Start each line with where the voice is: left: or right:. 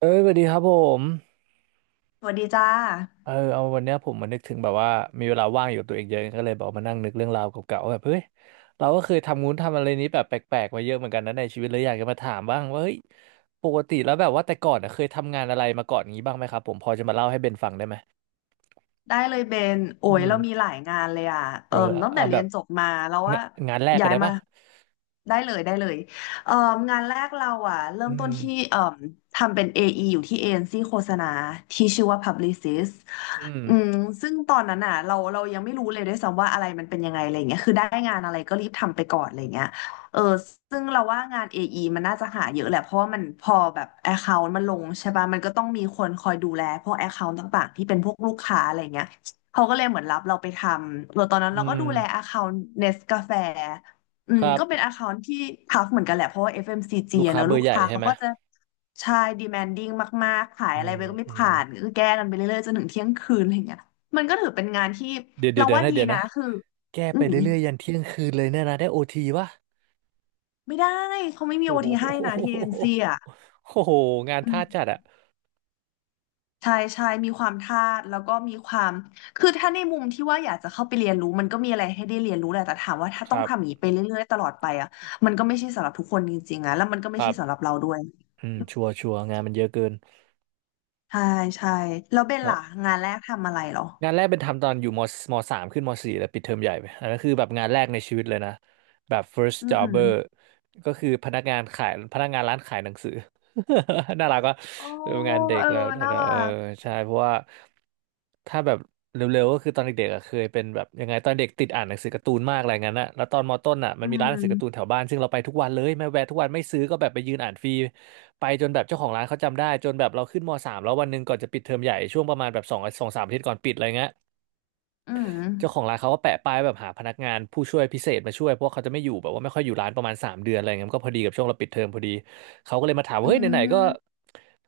right: เอ้ยสวัสดีครับผม
left: สวัสดีจ้า
right: เออเอาวันเนี้ยผมมานึกถึงแบบว่ามีเวลาว่างอยู่กับตัวเองเยอะก็เลยแบบมานั่งนึกเรื่องราวเก่าๆว่าแบบเฮ้ยเราก็เคยทำงู้นทำอะไรนี้แบบแปลกๆมาเยอะเหมือนกันนะในชีวิตเลยอยากจะมาถามบ้างว่าเฮ้ยปกติแล้วแบบว่าแต่ก่อนอะเคยทำงานอะไรมาก่อนงี้บ้างไหมครับผมพอจะมาเล่าให้เบนฟังได้ไหม
left: ได้เลยเบนโอ้
right: อื
left: ย
right: ม
left: เรามีหลายงานเลยอ่ะ
right: เออ
left: เอิ่มตั้งแต่
right: เอาแบ
left: เรีย
right: บ
left: นจบมาเราว่า
right: งะงานแรกกั
left: ย้า
right: น
left: ย
right: ได้
left: มา
right: ปะ
left: ได้เลยได้เลยเอิ่มงานแรกเราอ่ะเริ่
right: อื
left: มต้น
right: ม
left: ที่เอิ่มทำเป็น AE ออีอยู่ที่เอ็นซีโฆษณาที่ชื่อว่า Publicist
right: อืม
left: อืมซึ่งตอนนั้นอ่ะเรายังไม่รู้เลยด้วยซ้ำว่าอะไรมันเป็นยังไงอะไรอย่างเงี้ยคือได้งานอะไรก็รีบทำไปก่อนอะไรอย่างเงี้ย เออซึ่งเราว่างาน AE มันน่าจะหาเยอะแหละเพราะว่ามันพอแบบ Account มันลงใช่ป่ะมันก็ต้องมีคนคอยดูแลพวก Account ต่างๆที่เป็นพวกลูกค้าอะไรเงี้ยเขาก็เลยเหมือนรับเราไปทำเออตอนนั้น
right: อื
left: เราก็ดูแล
right: ม
left: Account Nest กาแฟอื
right: ค
left: ม
right: รับ
left: ก็เป็น Account ที่ทัฟเหมือนกันแหละเพราะว่า FMCG อ
right: ลู
left: ฟ
right: ก
left: เอ็มซีจีอะ
right: ค้า
left: เนอะ
right: เบอ
left: ลู
right: ร์
left: ก
right: ใหญ่
left: ค้า
right: ใช่
left: เขา
right: ไหม
left: ก็จะใช่ demanding มากๆขาย
right: อื
left: อะไร
right: ม
left: ไปก็ไม่
right: อืม
left: ผ่านก็แก้กันไปเรื่อยๆจนถึงเที่ยงคืนอะไรเงี้ยมันก็ถือเป็นงานที่
right: เดี๋ยวเดี๋ย
left: เรา
right: วเดี๋ยว
left: ว่า
right: นะ
left: ดี
right: เดี๋ยว
left: นะ
right: นะ
left: คือ
right: แก้
left: อื
right: ไป
left: ม
right: เรื่อยๆยันเที่ยงคืนเลยเนี่ยนะได้โอทีปะ
left: ไม่ได้เขาไม่มีโอ
right: โอ้โห
left: ทีให้นะที่เอ็นซีอ่ะ
right: โอ้โห งาน
left: อื
right: ท่า
left: ม
right: จัดอะ
left: ใช่ใช่มีความทาสแล้วก็มีความคือถ้าในมุมที่ว่าอยากจะเข้าไปเรียนรู้มันก็มีอะไรให้ได้เรียนรู้แหละแต่ถามว่าถ้า
right: ค
left: ต้อง
right: รั
left: ทำอย่าง
right: บ
left: นี้ไปเรื่อยๆตลอดไปอ่ะมันก็ไม่ใช่สำหรับทุกคนจริงๆอ่ะแล้วมันก็
right: ค
left: ไม่
right: รั
left: ใช่สำห
right: บ
left: รับเราด้วย
right: อืมชัวร์ชัวร์งานมันเยอะเกิน
left: ใช่ใช่แล้วเบ
right: ค
left: น
right: รั
left: ล่ะ
right: บ
left: งานแรกทำอะไรเหรอ
right: งานแรกเป็นทำตอนอยู่มสามขึ้นมสี่แล้วปิดเทอมใหญ่ไปอันนั้นคือแบบงานแรกในชีวิตเลยนะ แบบ first
left: อื
right: jobber
left: ม
right: ก็คือพนักงานขายพนักงานร้านขายหนังสือ น่ารักว่ะ
left: โอ้
right: เอองานเด็ก
left: เออ
right: แล้ว
left: น่า
right: แต่
left: รั
right: เออ
left: ก
right: ใช่เพราะว่าถ้าแบบเร็วๆก็คือตอนเด็กๆอ่ะเคยเป็นแบบยังไงตอนเด็กติดอ่านหนังสือการ์ตูนมากอะไรงั้นอะแล้วตอนมต้นอ่ะมั
left: อื
right: นมีร้านหนังสือการ์ตูน
left: ม
right: แถวบ้านซึ่งเราไปทุกวันเลยไม่แวะทุกวันไม่ซื้อก็แบบไปยืนอ่านฟรีไปจนแบบเจ้าของร้านเขาจำได้จนแบบเราขึ้นมสามแล้ววันหนึ่งก่อนจะปิดเทอมใหญ่ช่วงประมาณแบบสองสามอาทิตย์ก่อนปิดอะไรเงี้ย
left: อืม
right: เจ้าของร้านเขาก็แปะป้ายแบบหาพนักงานผู้ช่วยพิเศษมาช่วยเพราะว่าเขาจะไม่อยู่แบบว่าไม่ค่อยอยู่ร้านประมาณ3 เดือนอะไรเงี้ยมันก็พอดีกับช่วงเราปิดเทอมพอดีเขาก็เลยมาถามว่า
left: อื
right: เฮ้ยไหนๆก็
left: ม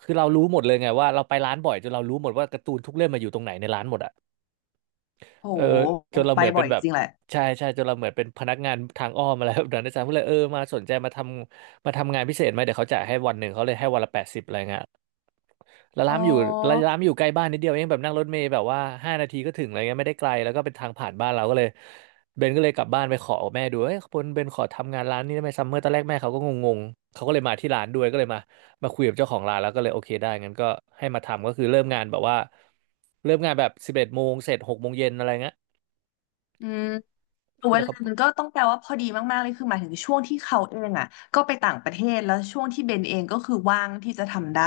right: คือเรารู้หมดเลยไงว่าเราไปร้านบ่อยจนเรารู้หมดว่าการ์ตูนทุกเล่มมาอยู่ตรงไหนในร้านหมดอ่ะ
left: โห
right: เออจนเรา
left: ไป
right: เหมือน
left: บ่
right: เป็
left: อ
right: น
left: ย
right: แบบ
left: จริงแหละ
right: ใช่ใช่จนเราเหมือนเป็นพนักงานทางอ้อมอะไรแบบนั้นอาจารย์ก็เลยเออมาสนใจมาทำงานพิเศษไหมเดี๋ยวเขาจ่ายให้วันหนึ่งเขาเลยให้วันละแปดสิบอะไรเงี้ย แล้ว
left: อ๋อ
right: ร้านมันอยู่ใกล้บ้านนิดเดียวเองแบบนั่งรถเมล์แบบว่า5 นาทีก็ถึงอะไรเงี้ยไม่ได้ไกลแล้วก็เป็นทางผ่านบ้านเราก็เลยเบนก็เลยกลับบ้านไปขอแม่ดูเอ้ยเบนขอทำงานร้านนี้ได้ไหมซัมเมอร์ตอนแรกแม่เขาก็งงๆเขาก็เลยมาที่ร้านด้วยก็เลยมาคุยกับเจ้าของร้านแล้วก็เลยโอเคได้งั้นก็ให้มาทำก็คือเริ่มงานแบบ11 โมงเสร็จ6 โมงเย็นอะไรเงี้ย
left: อืม
right: ใช่
left: เว
right: วยค
left: ลา
right: รับ
left: มันก็ต้องแปลว่าพอดีมากๆเลยคือหมายถึงช่วงที่เขาเองอ่ะก็ไปต่างประเทศแล้วช่วงที่เบนเองก็คือว่างที่จะทำได้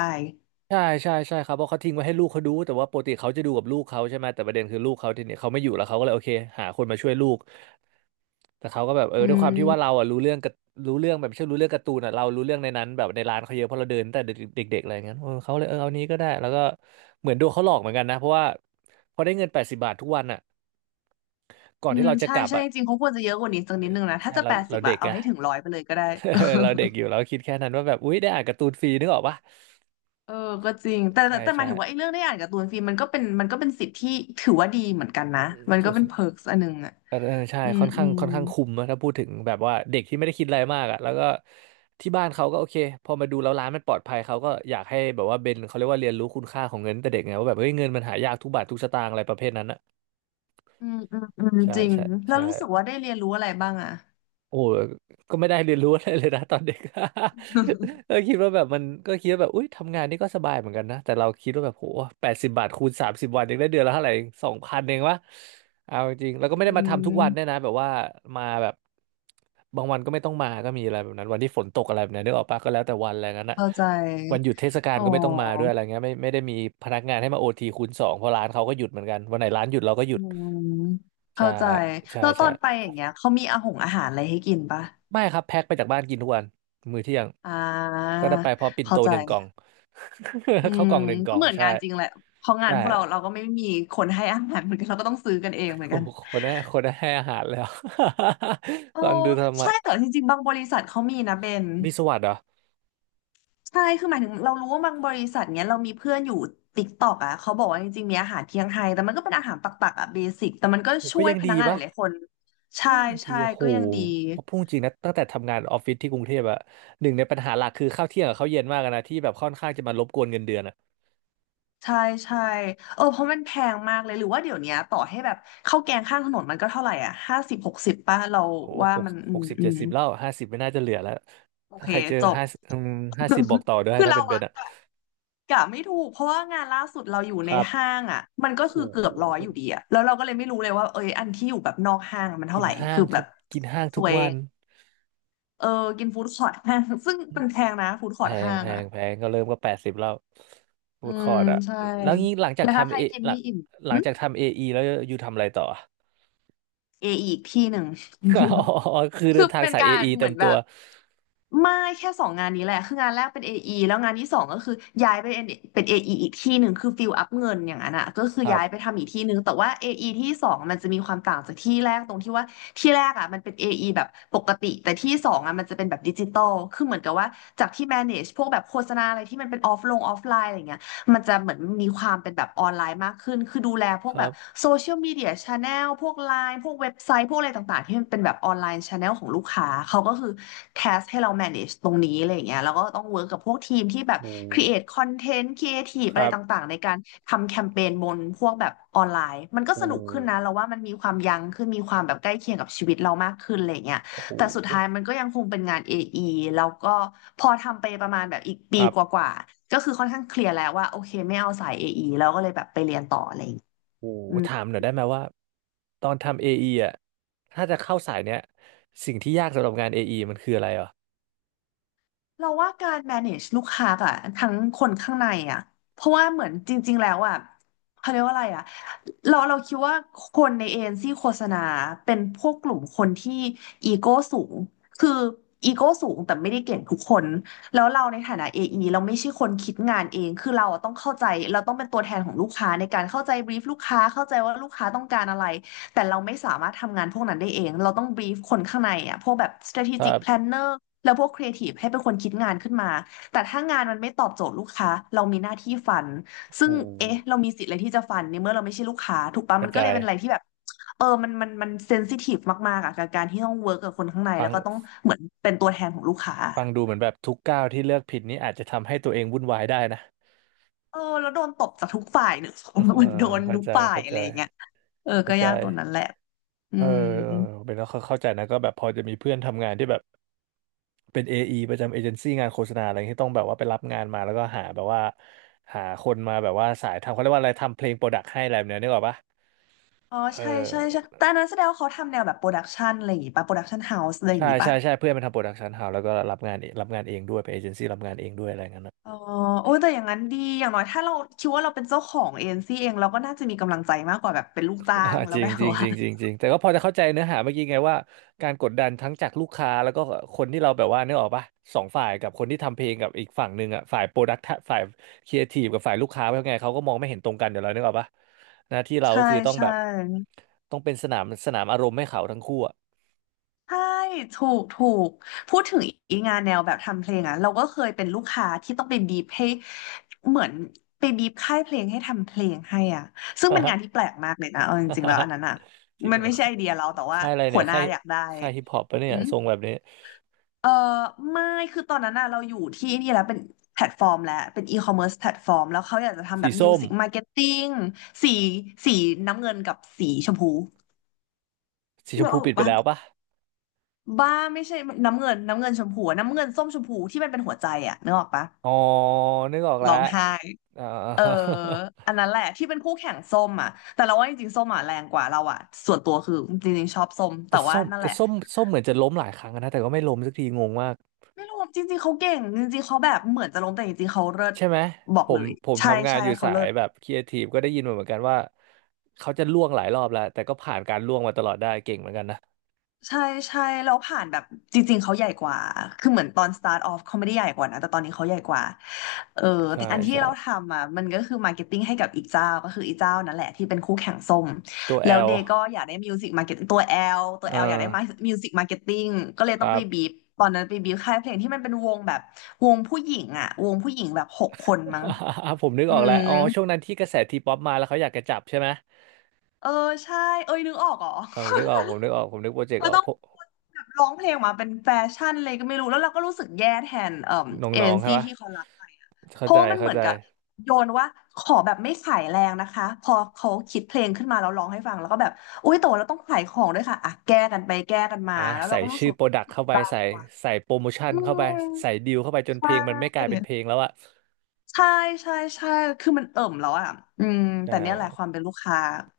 right: ใช่ใช่ใช่ครับเพราะเขาทิ้งไว้ให้ลูกเขาดูแต่ว่าปกติเขาจะดูกับลูกเขาใช่ไหมแต่ประเด็นคือลูกเขาทีเนี้ยเขาไม่อยู่แล้วเขาก็เลยโอเคหาคนมาช่วยลูก แต่เขาก็แบบเออ
left: อื
right: ด้วยความที่ว่าเรา
left: ม
right: อ่ะรู้เรื่องแบบไม่ใช่รู้เรื่องการ์ตูนอ่ะเรารู้เรื่องในนั้นแบบในร้านเขาเยอะเพราะเราเดินตั้งแต่เด็กๆอะไรอย่างเงี้ยเออเขาเลยเออเอานี้ก็ได้แล้วก็เหมือนโดนเขาหลอกเหมือนกันนะเพราะว่าพอได้เงิน80 บาททุกวันอ่ะก่อน
left: อื
right: ที่
left: ม
right: เราจะ
left: ใช่
right: กลับ
left: ใช่
right: อ่ะ
left: จริงๆเขาควรจะเยอะกว่านี้สักนิดนึงนะถ้า
right: ใช่
left: จะ
right: เรา
left: แปดสิ
right: เรา
left: บอะ
right: เด็ก
left: เอา
right: อ่ะ
left: ให้ถึงร้อยไปเลยก็ได้
right: เราเด็กอยู่เราก็คิดแค่นั้นว่าแบบอุ๊ยได้อ่านการ์ตูนฟรีนึกออกปะ
left: เออก็จริง
right: ใช
left: แต่
right: ่
left: แต่แต่หมา
right: ใช่
left: ยถึงว่าไอ้เรื่องได้อ่านการ์ตูนฟิมันก็เป็นสิทธิ์ที่ถือว่าดีเหมือนกันนะมัน
right: ถื
left: ก็
right: อ
left: เป็นเพิร์กอันหนึ่งอ่ะ
right: เออเออใช่
left: อืม
right: ค่อน
left: อื
right: ข้าง
left: ม
right: ค่อนข้างคุมนะถ้าพูดถึงแบบว่าเด็กที่ไม่ได้คิดอะไรมากอ่ะแล้วก็ที่บ้านเขาก็โอเคพอมาดูแล้วร้านมันปลอดภัยเขาก็อยากให้แบบว่าเบนเขาเรียกว่าเรียนรู้คุณค่าของเงินตั้งแต่เด็กไงว่าแบบเฮ้ยเงินมันหายากทุกบาททุกสตางค์อะไรประเภทนั้นอ่ะ
left: อืมอืมอืม
right: ใช่
left: จริง
right: ใช่
left: แล้ว
right: ใช่
left: รู้สึกว่าได้เรียนรู้อะไรบ้างอ่ะ
right: โอ้ก็ไม่ได้เรียนรู้อะไรเลยนะ ตอนเด็ก ก็คิดว่าแบบมันก็คิดว่าแบบอุ้ยทำงานนี่ก็สบายเหมือนกันนะแต่เราคิดว่าแบบโหแปดสิบบาทคูณสามสิบวันยังได้เดือนละเท่าไหร่สองพันเองวะเอาจริงๆแล้วก็
left: จริ
right: ไม่ได้มาทำทุกวันด้วย
left: ง
right: นะแบบว่ามาแบบบางวันก็ไม่ต้องมาก็มีอะไรแบบนั้นวันที่ฝนตกอะไรแบบนั้นนึกออกปะก็แล้วแต่วันอะไรงั้นอะ
left: เข้าใจ
right: วันหยุดเทศกาล
left: อ๋
right: ก็ไม่ต้องมาด้วย
left: อ
right: อะไรเงี้ยไม่ได้มีพนักงานให้มาโอทีคูณสองเพราะร้านเขาก็หยุดเหมือนกันวันไหนร้านหยุดเราก็หยุ
left: อื
right: ด
left: ม
right: ใช่
left: เข้าใจ
right: ใช่
left: แล้วต
right: ใช่
left: อนไปอย่างเงี้ยเขามีอาหารอะไรให้กินปะ
right: ไม่ครับแพ็คไปจากบ้านกินทุกวันมื้อเที่ยง
left: อ่า
right: ก็ได้ไปพร้อมปิ่น
left: เข้า
right: โต
left: ใจ
right: หนึ่งกล่อง
left: อื
right: ข้าว
left: ม
right: กล่องหนึ่งกล่
left: ก็
right: อง
left: เหมือน
right: ใช่
left: งานจริงแหละเพราะงานพ
right: ได้
left: วกเราเราก็ไม่มีคนให้อาหารเหมือนกันเราก็ต้องซื้อกันเองเหมือน
right: โอ้
left: กัน
right: โห คนได้ให้อาหารแล้ว
left: โอ้
right: ฟังดูธรรมะ
left: ใช่แต่จริงๆบางบริษัทเขามีนะเบน
right: มีสวัสดิ์เหรอ
left: ใช่คือหมายถึงเรารู้ว่าบางบริษัทเนี้ยเรามีเพื่อนอยู่ติ๊กตอกอ่ะเขาบอกว่าจริงๆมีอาหารเที่ยงไทยแต่มันก็เป็นอาหารปักๆอ่ะเบสิกแต่มันก็
right: โอ้
left: ช่
right: ก็
left: วย
right: ยัง
left: พนั
right: ดี
left: กงานห
right: ปะ
left: ลายๆคน
right: ก็
left: ใช่
right: ยังดี
left: ใช่
right: โอ้โห
left: ก็ยังดี
right: พอพูดจริงนะตั้งแต่ทำงานออฟฟิศที่กรุงเทพอะหนึ่งในปัญหาหลักคือข้าวเที่ยงกับข้าวเย็นมากอะนะที่แบบค่อนข้างจะมารบกวนเงินเดือนอะ
left: ใช่ใช่เออเพราะมันแพงมากเลยหรือว่าเดี๋ยวเนี้ยต่อให้แบบข้าวแกงข้างถนนมันก็เท่าไหร่อ่ะห้าสิบหกสิบป่ะเรา
right: โห
left: ว่า
right: หก
left: มันอื
right: หก
left: ม
right: สิบ
left: อื
right: เจ็ด
left: ม
right: สิบแล้วห้าสิบไม่น่าจะเหลือแล้ว
left: โอ
right: ถ้า
left: เค
right: ใครเจอ
left: จบ
right: ห้าสิบบอกต่อด้ว ย
left: คือ
right: ถ้า
left: เรา
right: เป็น
left: อะ
right: อะ
left: กะไม่ถูกเพราะว่างานล่าสุดเราอยู่
right: ค
left: ใน
right: รับ
left: ห้างอะมันก็
right: โห
left: คือเกือบร้อยอยู่ดีอะแล้วเราก็เลยไม่รู้เลยว่าเอยอันที่อยู่แบบนอกห้างอะมันเท่า
right: กิน
left: ไหร่
right: ห้า
left: คื
right: ง
left: อแบ
right: ทุก
left: บ
right: กินห้าง
left: ส
right: ทุก
left: วย
right: วัน
left: เออกินฟู้ดคอร์ทห้าง ซึ่งเป็นแพงนะฟู้ดค
right: แพ
left: อร์ท
right: ง
left: ห้าง
right: แพ
left: อะ
right: งแพงก็เริ่มก็แปดสิบแล้ว
left: อื
right: ฟู้ดคอ
left: ม
right: ร์ทอะ
left: ใช่
right: แล้วงี้
left: แล้วถ้าใครกินไม่อิ่ม
right: หลั
left: อื
right: ง
left: ม
right: จากทำเอไอแล้วอยู่ทำอะไรต่อ
left: เออีกที่หนึ่ง
right: อ๋ อคือ เดิ
left: คือ
right: นทาง
left: เป็น
right: สาย
left: กา
right: เอ
left: ร
right: ไอ
left: เห
right: เต็
left: มื
right: ม
left: อนแบ
right: ตัว
left: บไม่แค่สองงานนี้แหละคืองานแรกเป็น AE แล้วงานที่สองก็คือย้ายไปเป็น AE ออีอีกที่หนึ่งคือฟิลอัพเงินอย่างนั้นอ่ะก็คื
right: ค
left: อ
right: รั
left: ย้ายไป
right: บ
left: ทำอีกที่หนึ่งแต่ว่า AE ที่สองมันจะมีความต่างจากที่แรกตรงที่ว่าที่แรกอ่ะมันเป็น AE แบบปกติแต่ที่สองอ่ะมันจะเป็นแบบดิจิตอลคือเหมือนกับว่าจากที่ manage พวกแบบโฆษณาอะไรที่มันเป็นออฟไลน์อะไรอย่างเงี้ย มันจะเหมือนมีความเป็นแบบออนไลน์มากขึ้น คือดูแลพ
right: ค
left: วก
right: รั
left: แบบ
right: บ
left: โซเชียลมีเดียชาแนลพวกไลน์พวกเว็บไซต์พวกอะไรต่างๆที่มันเป็นแบบออนไลน์ชาแนลของลูกค้าเขาก็คือแ s สให้เรา manage ตรงนี้อะไรอย่างเงี้ยแล้วก็ต้องเวิร์กกับพวกทีมที่แบบ
right: โอ้
left: create content creative
right: ค
left: อะไร
right: รับ
left: ต่างๆในการทำแคมเปญบนพวกแบบออนไลน์มันก็
right: โอื
left: สนุก
right: ม
left: ขึ้นนะเราว่ามันมีความยั้งขึ้นมีความแบบใกล้เคียงกับชีวิตเรามากขึ้นอะไรอย่างเงี้ย
right: โอ้โห
left: แต่สุดท้ายมันก็ยังคงเป็นงาน AE แล้วก็พอทำไปประมาณแบบอีก
right: ค
left: ปี
right: รับ
left: กว่าๆก็คือค่อนข้างเคลียร์แล้วว่าโอเคไม่เอาสาย AE แล้วก็เลยแบบไปเรียนต่ออะไรอย่างเงี้ย
right: โอ้
left: อืม
right: ถามหน่อยได้ไหมว่าตอนทำเอไออะถ้าจะเข้าสายเนี้ยสิ่งที่ยากสำหรับงานเอไอมันคืออะไรอ่ะ
left: เราว่าการ manage ลูกค้าอะทั้งคนข้างในอะเพราะว่าเหมือนจริงๆ แล้วอะเขาเรียกว่าอะไรอะเราคิดว่าคนในเอเจนซี่โฆษณาเป็นพวกกลุ่มคนที่อีโก้สูง คืออีโก้สูงแต่ไม่ได้เก่งทุกคนแล้วเราในฐานะ AE เราไม่ใช่คนคิดงานเอง คือเราอะต้องเข้าใจเราต้องเป็นตัวแทนของลูกค้าในการเข้าใจ brief ลูกค้าเข้าใจว่าลูกค้าต้องการอะไรแต่เราไม่สามารถทำงานพวกนั้นได้เองเราต้อง brief คนข้างในอะพวกแบบ
right: ครั
left: strategic
right: บ
left: planner แล้วพวกครีเอทีฟให้เป็นคนคิดงานขึ้นมา แต่ถ้างานมันไม่ตอบโจทย์ลูกค้า เรามีหน้าที่ฟัน ซึ่
right: โอื
left: ง
right: ม
left: เอ๊ะเรามีสิทธิ์อะไรที่จะฟันในเมื่อเราไม่ใช่ลูกค้าถูกปะ
right: ก
left: มั
right: ระ
left: นก็เล
right: จา
left: ย
right: ย
left: เป็นอะไรที่แบบเออ มันเซนซิทีฟมากๆอะกับการที่ต้องเวิร์กกับคนข้างใน
right: ฟั
left: แล้ว
right: ง
left: ก็ต้องเหมือนเป็นตัวแทนของลูกค้า
right: ฟังดูเหมือนแบบทุกก้าวที่เลือกผิดนี้อาจจะทำให้ตัวเองวุ่นวายได้นะ
left: เออ แล้วโดนตบจากทุกฝ่ายเนอะ เห
right: เออ
left: มือนโดน
right: เข้า
left: ทุก
right: ใจ
left: ฝ่าย
right: เข้า
left: อะ
right: ใจ
left: ไรอย่างเงี้ยเออ
right: เข้า
left: ก็
right: ใจ
left: ยากตรงนั้นแหละอื
right: เออ
left: ม
right: เป็นแล้วเข้าใจนะก็แบบพอจะมีเพื่อนทำงานที่แบบเป็น AE ประจำเอเจนซี่งานโฆษณาอะไรที่ต้องแบบว่าไปรับงานมาแล้วก็หาแบบว่าหาคนมาแบบว่าสายทำเขาเรียกว่าอะไรทำเพลงโปรดักต์ให้อะไรแบบเนี้ยนึกออกปะ
left: อ๋อ
right: เออ
left: ใช่ใช่ใช่แต่อันนั้นแสดงว่าเขาทำแนวแบบโปรดักชันอะไรอย่างงี้ป่ะโปรดักชันเฮาส์อะไรอย่า
right: ใช่
left: งงี้
right: ใช่
left: ป่ะ
right: ใช่เพื่อนมันทำโปรดักชันเฮาแล้วก็รับงานเองด้วยเป็นเอเจนซี่รับงานเองด้วยอะไรเงี้ย
left: อ๋อโอ้ยแต่อย่างนั้นดีอย่างน้อยถ้าเราคิดว่าเราเป็นเจ้าของเอเจนซี่เองเราก็น่าจะมีกำลังใจมากกว่าแบบเป็นลูกจ้า
right: อ่า
left: งแล้
right: จ
left: ว
right: ริง
left: แบบ
right: จริงจ
left: ว่า
right: ริงจริงจริงแต่ก็พอจะเข้าใจเนื้อหาเมื่อกี้ไงว่าการกดดันทั้งจากลูกค้าแล้วก็คนที่เราแบบว่านึกออกปะสองฝ่ายกับคนที่ทำเพลงกับอีกฝั่งหนึ่งอ่ะฝ่ายโปรดักต์ฝ่ายครีเอทีฟกับฝ่ายลูกค้าเป็นไงเขาก็มองไม่เห็นตรงกันอยู่แล้วนึกออกปะหน้าที่ เราก็
left: ใช่
right: คือต้องแบ
left: ใช่
right: บต้องเป็นสนามอารมณ์ให้เขาทั้งคู่อ่ะ
left: ใช่ถูกถูกพูดถึงอีกงานแนวแบบทำเพลงอ่ะเราก็เคยเป็นลูกค้าที่ต้องไปบีบให้เหมือนไปบีบค่ายเพลงให้ทำเพลงให้อ่ะซึ่งเป็นงานที่แป ลกมากเลยนะเอาจริงๆแล้วอันนั้นอ่ะ
right: จริง
left: มัน
right: เหรอ
left: ไม่ใช่ไอเดียเราแต่ว่า
right: ค่ายอะไร
left: หั
right: เนี่ย
left: วหน้า
right: ค่าย
left: อยากได้
right: ค่ายฮิปฮอปปะเนี่ยทรงแบบนี้
left: เออไม่คือตอนนั้นน่ะเราอยู่ที่นี่แล้วเป็นแพลตฟอร์มแล้วเป็นอีคอมเมิร์ซแพลตฟอร์มแล้วเขาอยากจะทำแบ
right: สี
left: บมิว
right: ส้ม
left: สิกมาร์เก็ตติ้งสีสีน้ำเงินกับสีชมพู
right: สีช
left: นึ
right: ม
left: ก
right: พู
left: ออก
right: ปิดไป
left: ปะ
right: แล้วปะ
left: บ้าไม่ใช่น้ำเงินชมพูอะน้ำเงินส้มชมพูที่มันเป็นหัวใจอะนึกออกปะ
right: อ๋อนึกออกแล้
left: ร้
right: ว
left: องไห้
right: อ่า
left: เอออันนั้นแหละที่เป็นคู่แข่งส้มอ่ะแต่เราว่าจริงๆส้มอ่ะแรงกว่าเราอ่ะส่วนตัวคือจริงๆชอบส้มแต่
right: แต่
left: ว่า
right: ส้ม
left: นั่นแห
right: แต่
left: ละ
right: ส้มส้มเหมือนจะล้มหลายครั้งนะแต่ก็ไม่ล้มสักทีงงมาก
left: ไม่รู้จริงๆเขาเก่งจริงๆเขาแบบเหมือนจะล้มแต่จริงๆเขาเลิศ
right: ใช่ไหม
left: บอก
right: ผ
left: เล
right: ม
left: ย
right: ผม
left: ใช่
right: ทำงาน
left: ใช่
right: อยู่
left: เขา
right: สา
left: เลิ
right: ย
left: ศ
right: แบบครีเอทีฟก็ได้ยินมาเหมือนกันว่าเขาจะล่วงหลายรอบแล้วแต่ก็ผ่านการล่วงมาตลอดได้เก่งเหมือนกันนะ
left: ใช่ใช่แล้วผ่านแบบจริงๆเขาใหญ่กว่าคือเหมือนตอน start off เขาไม่ได้ใหญ่กว่านะแต่ตอนนี้เขาใหญ่กว่าเออ
right: ใช่
left: แต่อันที่
right: ใช่
left: เราทำอ่ะมันก็คือ marketing ให้กับอีกเจ้าก็คืออีกเจ้านั่นแหละที่เป็นคู่แข่งส้ม
right: ตัวแอ
left: แล้ว
right: ล
left: เดย์ก็อยากได้ music marketing ตัว L ตัว
right: อ่
left: L อยากได้
right: า
left: music marketing ก็เลย
right: ค
left: ต้อ
right: รั
left: งไป
right: บ
left: บีบตอนนั้นไปบีบค่ายเพลงที่มันเป็นวงแบบวงผู้หญิงอ่ะวงผู้หญิงแบบ6 คนมั้ง
right: ผมนึก
left: อื
right: ออกแล้ว
left: ม
right: อ๋อช่วงนั้นที่กระแสทีป๊อปมาแล้วเขาอยากจะจับใช่ไหม
left: เออใช่เอ้ยนึกออกเหรอ
right: เออผมนึกออกผมนึกออกผมนึกโปรเจกต์
left: เรา
right: ออก
left: ต้อง
right: พวก
left: แบบร้องเพลงออกมาเป็นแฟชั่นเลยก็ไม่รู้แล้วเราก็รู้สึกแย่แทน
right: น
left: เอ
right: ้อ
left: เจ
right: ง
left: น
right: ๆใช่
left: ซี่
right: ปะ
left: ที่เขารับไปอะเพ
right: เข้าใจ
left: ราะว่ามันเห
right: เข้า
left: มือน
right: ใจ
left: กับโยนว่าขอแบบไม่ขายแรงนะคะพอเขาคิดเพลงขึ้นมาแล้วร้องให้ฟังแล้วก็แบบอุ้ยแต่ว่าเราต้องขายของด้วยค่ะอ่ะแก้กันไปแก้กันมา
right: อ่ะ
left: แล้วเรา
right: ใส่
left: ก็รู้สึ
right: ชื่อ
left: ก
right: โปร
left: ว่า
right: ดักต์เข้าไปใส่โปรโมชั่น
left: อื
right: เข้าไปใส่
left: ม
right: ดีลเข้าไปจน
left: ใช
right: เพลงมัน
left: ่
right: ไม่กลายเป็นเพลงแล้วอะ
left: ใช่ใช่ใช่คือมันเอิ่มแล้วอ่ะอืม
right: ใช่
left: แต่เนี่ยแหละความเป็นลูกค้า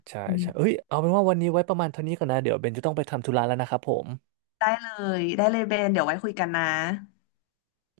right: ใช่
left: อืม
right: ใช่เอ้ยเอาเป็นว่าวันนี้ไว้ประมาณเท่านี้ก่อนนะเดี๋ยวเบนจะต้องไปทำธุระแล้วนะครับผม
left: ได้เลยได้เลยเบนเดี๋ยวไว้คุยกันนะ